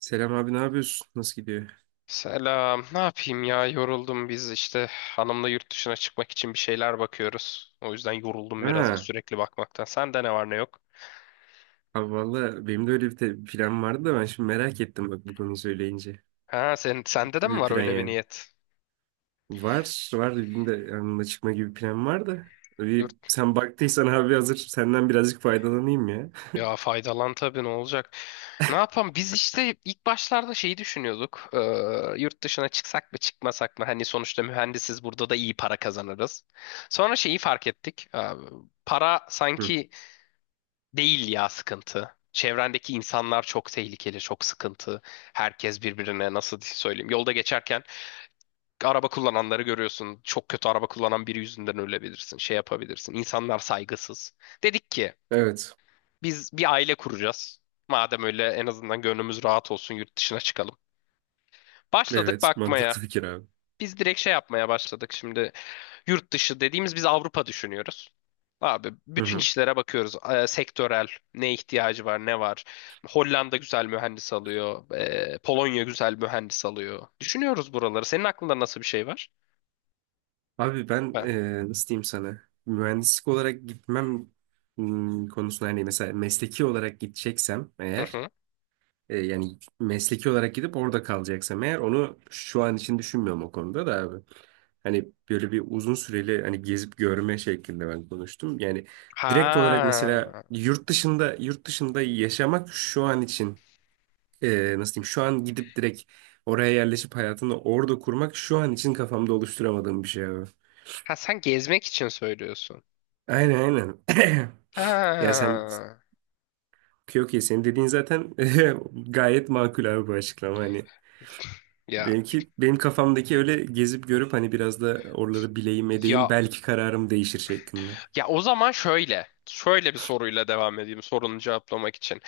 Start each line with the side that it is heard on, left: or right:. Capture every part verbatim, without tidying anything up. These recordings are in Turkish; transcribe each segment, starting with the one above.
right: Selam abi, ne yapıyorsun? Nasıl gidiyor?
left: Selam. Ne yapayım ya? Yoruldum, biz işte hanımla yurt dışına çıkmak için bir şeyler bakıyoruz. O yüzden yoruldum biraz da
right: Ha,
left: sürekli bakmaktan. Sende ne var ne yok?
right: abi valla benim de öyle bir te- plan vardı da ben şimdi merak ettim, bak, bu konuyu söyleyince.
left: Ha, sen
right: Ne
left: sende de
right: gibi
left: mi
right: bir
left: var
right: plan
left: öyle bir
right: yani?
left: niyet?
right: Var, var benim de yanına çıkma gibi bir plan var da. Bir,
left: Yurt
right: sen baktıysan abi hazır senden birazcık faydalanayım ya.
left: Ya faydalan tabii, ne olacak? Ne yapalım? Biz işte ilk başlarda şeyi düşünüyorduk. Ee, yurt dışına çıksak mı çıkmasak mı? Hani sonuçta mühendisiz, burada da iyi para kazanırız. Sonra şeyi fark ettik. Ee, para
right: Hı.
left: sanki değil ya, sıkıntı. Çevrendeki insanlar çok tehlikeli, çok sıkıntı. Herkes birbirine nasıl söyleyeyim. Yolda geçerken araba kullananları görüyorsun. Çok kötü araba kullanan biri yüzünden ölebilirsin. Şey yapabilirsin. İnsanlar saygısız. Dedik ki
right: Evet.
left: biz bir aile kuracağız. Madem öyle en azından gönlümüz rahat olsun, yurt dışına çıkalım. Başladık
right: Evet,
left: bakmaya.
right: mantıklı fikir abi.
left: Biz direkt şey yapmaya başladık şimdi. Yurt dışı dediğimiz biz Avrupa düşünüyoruz. Abi
right: Hı
left: bütün
right: hı.
left: işlere bakıyoruz. Ee, sektörel ne ihtiyacı var, ne var. Hollanda güzel mühendis alıyor. Ee, Polonya güzel mühendis alıyor. Düşünüyoruz buraları. Senin aklında nasıl bir şey var?
right: Abi ben
left: Ha.
right: e, nasıl diyeyim sana? Mühendislik olarak gitmem hmm, konusunda, hani mesela mesleki olarak gideceksem
left: Hı
right: eğer.
left: hı.
right: E, yani mesleki olarak gidip orada kalacaksam eğer, onu şu an için düşünmüyorum o konuda da abi. Hani böyle bir uzun süreli hani gezip görme şeklinde ben konuştum. Yani direkt olarak
left: Ha.
right: mesela yurt dışında yurt dışında yaşamak şu an için, e, nasıl diyeyim, şu an gidip direkt oraya yerleşip hayatını orada kurmak şu an için kafamda oluşturamadığım bir şey abi.
left: Ha, sen gezmek için söylüyorsun.
right: Aynen aynen. Ya sen,
left: Ha.
right: okey okey, senin dediğin zaten gayet makul abi bu açıklama hani.
left: Ya
right: Benimki, benim kafamdaki öyle gezip görüp hani biraz da oraları bileyim edeyim
left: ya
right: belki kararım değişir şeklinde.
left: ya o zaman şöyle. Şöyle bir soruyla devam edeyim sorunu cevaplamak için.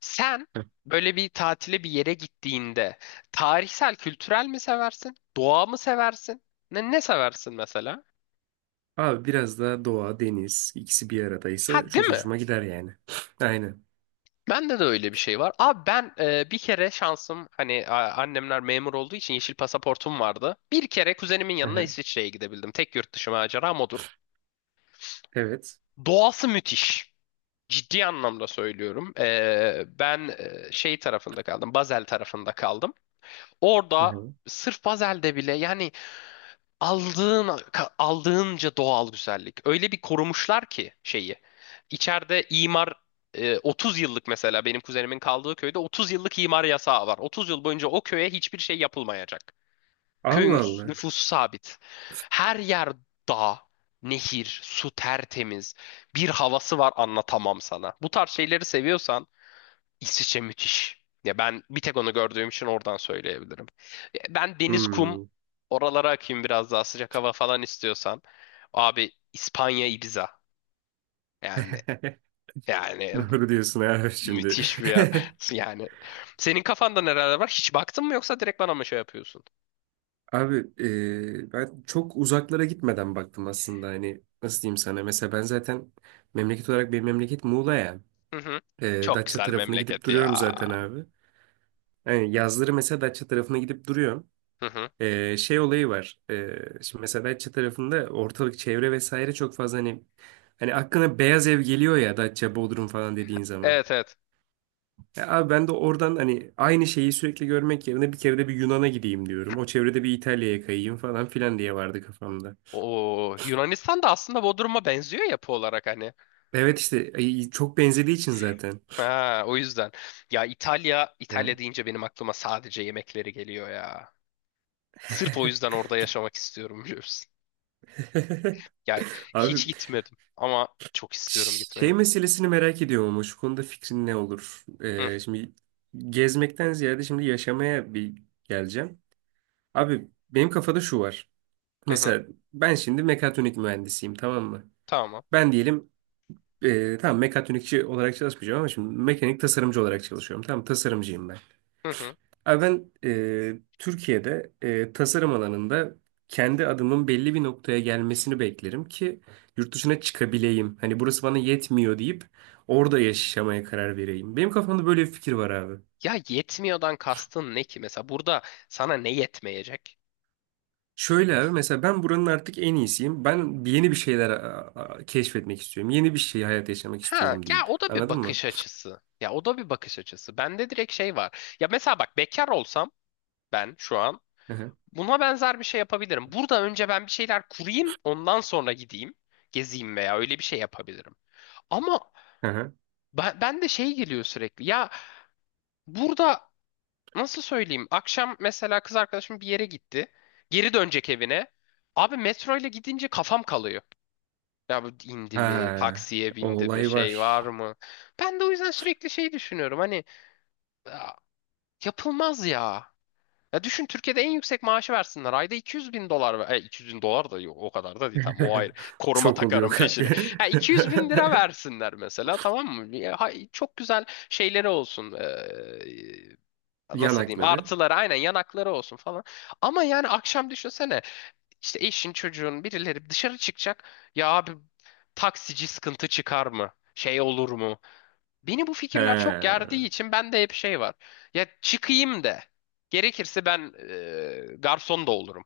left: Sen böyle bir tatile bir yere gittiğinde tarihsel, kültürel mi seversin? Doğa mı seversin? Ne, ne seversin mesela?
right: Abi biraz daha doğa, deniz ikisi bir aradaysa
left: Ha, değil
right: çok
left: mi?
right: hoşuma gider yani. Aynen.
left: Bende de öyle bir şey var. Abi ben e, bir kere şansım hani a- annemler memur olduğu için yeşil pasaportum vardı. Bir kere kuzenimin yanına
right: Aha,
left: İsviçre'ye gidebildim. Tek yurt dışı maceram odur.
right: evet.
left: Doğası müthiş. Ciddi anlamda söylüyorum. E, ben e, şey tarafında kaldım. Basel tarafında kaldım. Orada
right: Aha.
left: sırf Basel'de bile yani aldığın aldığınca doğal güzellik. Öyle bir korumuşlar ki şeyi. İçeride imar e, otuz yıllık, mesela benim kuzenimin kaldığı köyde otuz yıllık imar yasağı var. otuz yıl boyunca o köye hiçbir şey yapılmayacak. Köyün
right: Allah Allah.
left: nüfusu sabit. Her yer dağ, nehir, su tertemiz. Bir havası var, anlatamam sana. Bu tarz şeyleri seviyorsan İsviçre müthiş. Ya ben bir tek onu gördüğüm için oradan söyleyebilirim. Ya ben deniz, kum,
right: Hmm.
left: oralara akayım, biraz daha sıcak hava falan istiyorsan. Abi İspanya, Ibiza. Yani yani
right: Doğru diyorsun abi şimdi.
left: müthiş bir yer. Yani senin kafanda nereler var? Hiç baktın mı yoksa direkt bana mı şey yapıyorsun?
right: Abi e, ben çok uzaklara gitmeden baktım aslında, hani nasıl diyeyim sana. Mesela ben zaten memleket olarak benim memleket Muğla ya.
left: Hı hı.
right: E,
left: Çok
right: Datça
left: güzel
right: tarafına gidip
left: memleket
right: duruyorum
left: ya.
right: zaten abi. Yani yazları mesela Datça tarafına gidip duruyorum.
left: Hı hı.
right: Ee, şey olayı var. Ee, şimdi mesela Datça tarafında ortalık çevre vesaire çok fazla hani hani aklına beyaz ev geliyor ya Datça, Bodrum falan dediğin zaman.
left: Evet, evet.
right: Ya abi ben de oradan hani aynı şeyi sürekli görmek yerine bir kere de bir Yunan'a gideyim diyorum. O çevrede bir İtalya'ya kayayım falan filan diye vardı kafamda.
left: O Yunanistan da aslında Bodrum'a benziyor yapı olarak hani.
right: Evet işte ay, çok benzediği için zaten.
left: Ha, o yüzden. Ya İtalya, İtalya
right: Ha.
left: deyince benim aklıma sadece yemekleri geliyor ya. Sırf o yüzden orada
right: Gitti.
left: yaşamak istiyorum, biliyor musun? Ya, hiç
right: Abi
left: gitmedim ama çok istiyorum
right: şey
left: gitmeyi.
right: meselesini merak ediyorum ama şu konuda fikrin ne olur?
left: Hı
right: Ee, şimdi gezmekten ziyade şimdi yaşamaya bir geleceğim. Abi benim kafada şu var.
left: hı hı.
right: Mesela ben şimdi mekatronik mühendisiyim, tamam mı?
left: Tamam.
right: Ben diyelim e, tamam mekatronikçi olarak çalışmayacağım ama şimdi mekanik tasarımcı olarak çalışıyorum. Tamam, tasarımcıyım ben.
left: Hı hı.
right: Abi ben e, Türkiye'de e, tasarım alanında kendi adımın belli bir noktaya gelmesini beklerim ki yurt dışına çıkabileyim. Hani burası bana yetmiyor deyip orada yaşamaya karar vereyim. Benim kafamda böyle bir fikir var abi.
left: Ya, yetmiyordan kastın ne ki? Mesela burada sana ne yetmeyecek?
right: Şöyle abi, mesela ben buranın artık en iyisiyim. Ben yeni bir şeyler a- a- keşfetmek istiyorum. Yeni bir şey, hayat yaşamak
left: Ha,
right: istiyorum
left: ya
right: deyip.
left: o da bir
right: Anladın mı?
left: bakış açısı. Ya o da bir bakış açısı. Bende direkt şey var. Ya mesela bak, bekar olsam ben şu an
right: Hı hı.
left: buna benzer bir şey yapabilirim. Burada önce ben bir şeyler kurayım, ondan sonra gideyim, gezeyim veya öyle bir şey yapabilirim. Ama
right: Hı hı.
left: ben, ben de şey geliyor sürekli. Ya, burada nasıl söyleyeyim? Akşam mesela kız arkadaşım bir yere gitti. Geri dönecek evine. Abi metro ile gidince kafam kalıyor. Ya bu indi mi,
right: Ha,
left: taksiye
right: o
left: bindi mi,
right: olay
left: şey
right: var.
left: var mı? Ben de o yüzden sürekli şey düşünüyorum. Hani "Ya, yapılmaz ya. Ya düşün Türkiye'de en yüksek maaşı versinler. Ayda iki yüz bin dolar. ver- E, iki yüz bin dolar da yok, o kadar da değil. Tamam o ayrı. Koruma
right: Çok oluyor
left: takarım
right: kanka.
left: peşine. Ha, iki yüz bin lira versinler mesela, tamam mı? Ya, ha- çok güzel şeyleri olsun. Ee, nasıl diyeyim?
right: Yanakları.
left: Artıları aynen yanakları olsun falan. Ama yani akşam düşünsene, işte eşin çocuğun birileri dışarı çıkacak. Ya abi, taksici sıkıntı çıkar mı? Şey olur mu? Beni bu
right: He.
left: fikirler çok gerdiği için bende hep şey var. Ya, çıkayım de. Gerekirse ben e, garson da olurum.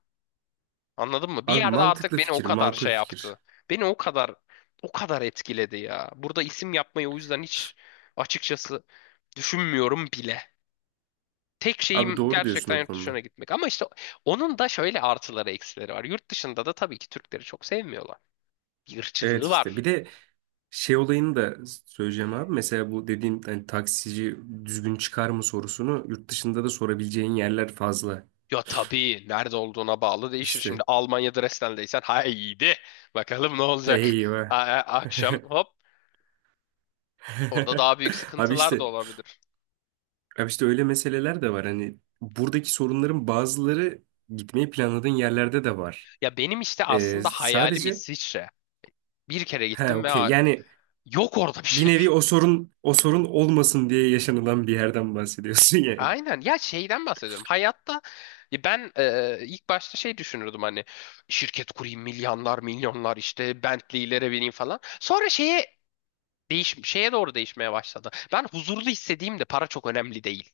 left: Anladın mı? Bir
right: Abi
left: yerde artık
right: mantıklı
left: beni o
right: fikir,
left: kadar
right: makul
left: şey
right: fikir.
left: yaptı. Beni o kadar o kadar etkiledi ya. Burada isim yapmayı o yüzden hiç açıkçası düşünmüyorum bile. Tek
right: Abi
left: şeyim
right: doğru diyorsun
left: gerçekten
right: o
left: yurt
right: konuda.
left: dışına gitmek. Ama işte onun da şöyle artıları eksileri var. Yurt dışında da tabii ki Türkleri çok sevmiyorlar. Bir
right: Evet
left: ırkçılığı
right: işte
left: var.
right: bir de şey olayını da söyleyeceğim abi. Mesela bu dediğim hani taksici düzgün çıkar mı sorusunu yurt dışında da sorabileceğin yerler fazla.
left: Ya tabii nerede olduğuna bağlı değişir. Şimdi
right: İşte
left: Almanya'da Dresden'deysen haydi bakalım ne olacak. A-
right: eyvah.
left: a- akşam hop, orada daha büyük
right: Abi
left: sıkıntılar da
right: işte
left: olabilir.
right: abi işte öyle meseleler de var. Hani buradaki sorunların bazıları gitmeyi planladığın yerlerde de var.
left: Ya benim işte
right: Ee,
left: aslında hayalim
right: sadece
left: İsviçre. Bir kere
right: he
left: gittim ve
right: okey,
left: a-
right: yani
left: yok orada bir
right: bir
left: şey.
right: nevi o sorun o sorun olmasın diye yaşanılan bir yerden bahsediyorsun yani.
left: Aynen ya, şeyden bahsediyorum. Hayatta ya ben e, ilk başta şey düşünürdüm, hani şirket kurayım, milyonlar milyonlar işte Bentley'lere bineyim falan. Sonra şeye değiş şeye doğru değişmeye başladı. Ben huzurlu hissediğimde para çok önemli değil.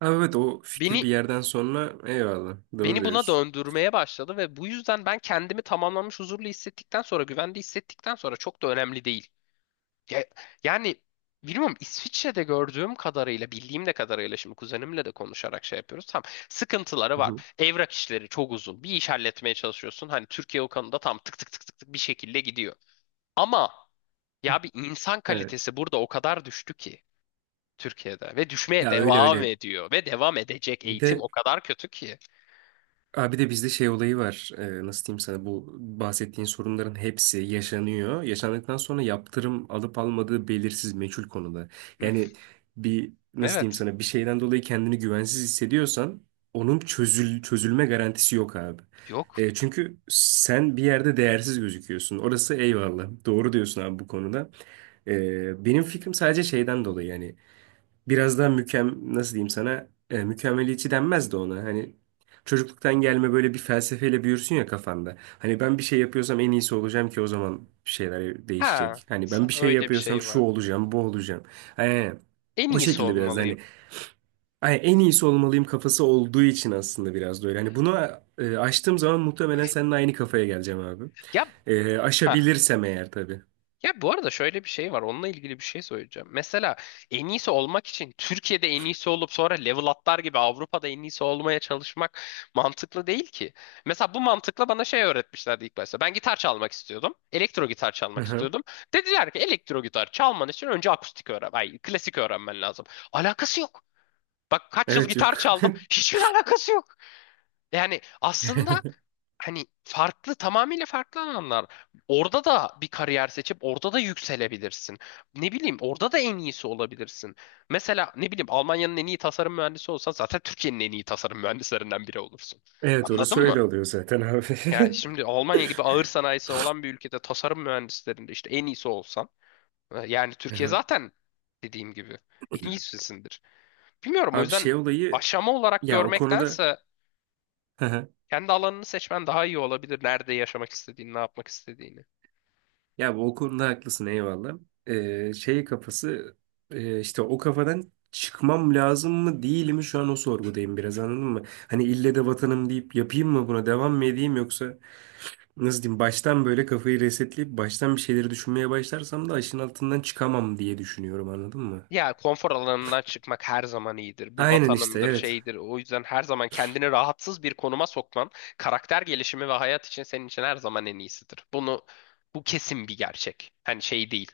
right: Ama evet, o fikir
left: Beni
right: bir yerden sonra eyvallah, doğru
left: beni buna
right: diyorsun.
left: döndürmeye başladı ve bu yüzden ben kendimi tamamlanmış huzurlu hissettikten sonra, güvende hissettikten sonra çok da önemli değil. Ya- yani bilmiyorum, İsviçre'de gördüğüm kadarıyla, bildiğim de kadarıyla şimdi kuzenimle de konuşarak şey yapıyoruz. Tam sıkıntıları
right: Hı
left: var.
right: hı.
left: Evrak işleri çok uzun. Bir iş halletmeye çalışıyorsun. Hani Türkiye o konuda tam tık tık tık tık tık bir şekilde gidiyor. Ama ya, bir insan
right: Evet.
left: kalitesi burada o kadar düştü ki Türkiye'de, ve düşmeye
right: Ya öyle
left: devam
right: öyle.
left: ediyor ve devam edecek,
right: Bir
left: eğitim
right: de
left: o kadar kötü ki.
right: Abi de bizde şey olayı var. Ee, nasıl diyeyim sana, bu bahsettiğin sorunların hepsi yaşanıyor. Yaşandıktan sonra yaptırım alıp almadığı belirsiz, meçhul konuda.
left: Hı.
right: Yani bir nasıl diyeyim
left: Evet.
right: sana, bir şeyden dolayı kendini güvensiz hissediyorsan onun çözül çözülme garantisi yok abi.
left: Yok.
right: Ee, çünkü sen bir yerde değersiz gözüküyorsun. Orası eyvallah. Doğru diyorsun abi bu konuda. Ee, benim fikrim sadece şeyden dolayı yani biraz daha mükem nasıl diyeyim sana, e, mükemmeliyetçi denmez de ona, hani çocukluktan gelme böyle bir felsefeyle büyürsün ya kafanda, hani ben bir şey yapıyorsam en iyisi olacağım ki o zaman bir şeyler
left: Ha,
right: değişecek, hani ben
left: sen,
right: bir şey
left: öyle bir
right: yapıyorsam
left: şey
right: şu
left: var.
right: olacağım bu olacağım. Aynen.
left: En
right: O
left: iyisi
right: şekilde biraz
left: olmalıyım.
right: hani, ay, en iyisi olmalıyım kafası olduğu için aslında biraz da öyle hani, bunu e, aştığım zaman muhtemelen seninle aynı kafaya geleceğim abi.
left: Ya,
right: E,
left: ha.
right: aşabilirsem eğer tabii.
left: Ya bu arada şöyle bir şey var. Onunla ilgili bir şey söyleyeceğim. Mesela en iyisi olmak için Türkiye'de en iyisi olup sonra level atlar gibi Avrupa'da en iyisi olmaya çalışmak mantıklı değil ki. Mesela bu mantıkla bana şey öğretmişlerdi ilk başta. Ben gitar çalmak istiyordum. Elektro gitar çalmak
right: Aha.
left: istiyordum. Dediler ki elektro gitar çalman için önce akustik öğren. Ay, klasik öğrenmen lazım. Alakası yok. Bak kaç yıl
right: Evet
left: gitar
right: yok.
left: çaldım. Hiçbir alakası yok. Yani aslında hani farklı, tamamıyla farklı alanlar. Orada da bir kariyer seçip orada da yükselebilirsin. Ne bileyim, orada da en iyisi olabilirsin. Mesela ne bileyim, Almanya'nın en iyi tasarım mühendisi olsan zaten Türkiye'nin en iyi tasarım mühendislerinden biri olursun.
right: Evet,
left: Anladın
right: orası
left: mı?
right: öyle oluyor zaten abi.
left: Yani şimdi Almanya gibi ağır sanayisi olan bir ülkede tasarım mühendislerinde işte en iyisi olsan, e, yani
right: Hı
left: Türkiye
right: hı.
left: zaten dediğim gibi en iyisisindir. Bilmiyorum, o
right: Abi
left: yüzden
right: şey olayı,
left: aşama olarak
right: ya o konuda,
left: görmektense
right: hı hı,
left: kendi alanını seçmen daha iyi olabilir. Nerede yaşamak istediğini, ne yapmak istediğini.
right: ya bu o konuda haklısın, eyvallah. Ee, şey kafası, e, işte o kafadan çıkmam lazım mı değil mi, şu an o sorgudayım biraz, anladın mı? Hani ille de vatanım deyip yapayım mı, buna devam mı edeyim, yoksa nasıl diyeyim, baştan böyle kafayı resetleyip baştan bir şeyleri düşünmeye başlarsam da aşın altından çıkamam diye düşünüyorum, anladın mı?
left: Ya konfor alanından çıkmak her zaman iyidir. Bu
right: Aynen işte,
left: vatanımdır,
right: evet.
left: şeydir. O yüzden her zaman kendini rahatsız bir konuma sokman, karakter gelişimi ve hayat için senin için her zaman en iyisidir. Bunu, bu kesin bir gerçek. Hani şey değil.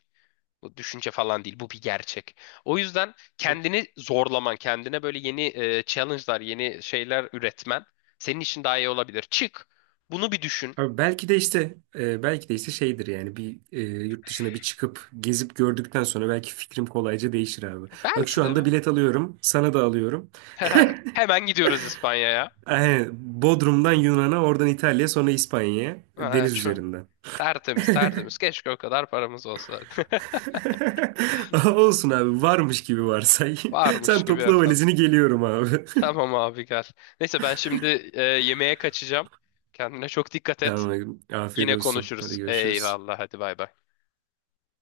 left: Bu düşünce falan değil. Bu bir gerçek. O yüzden kendini zorlaman, kendine böyle yeni e, challenge'lar, yeni şeyler üretmen senin için daha iyi olabilir. Çık. Bunu bir düşün.
right: Abi belki de işte e, belki de işte şeydir yani bir, e, yurt dışına bir çıkıp gezip gördükten sonra belki fikrim kolayca değişir abi. Bak
left: Belki
right: şu anda
left: de.
right: bilet alıyorum, sana da alıyorum.
left: Hemen gidiyoruz İspanya'ya.
right: Aynen, Bodrum'dan Yunan'a, oradan İtalya'ya, sonra İspanya'ya
left: Ha,
right: deniz
left: şu-
right: üzerinden.
left: tertemiz tertemiz. Keşke o kadar paramız olsa.
right: Olsun abi, varmış gibi varsay.
left: Varmış
right: Sen
left: gibi
right: topla
left: efendim.
right: valizini, geliyorum abi.
left: Tamam abi gel. Neyse ben şimdi e, yemeğe kaçacağım. Kendine çok dikkat et.
right: Tamam, afiyet
left: Yine
right: olsun. Hadi
left: konuşuruz.
right: görüşürüz.
left: Eyvallah, hadi bay bay.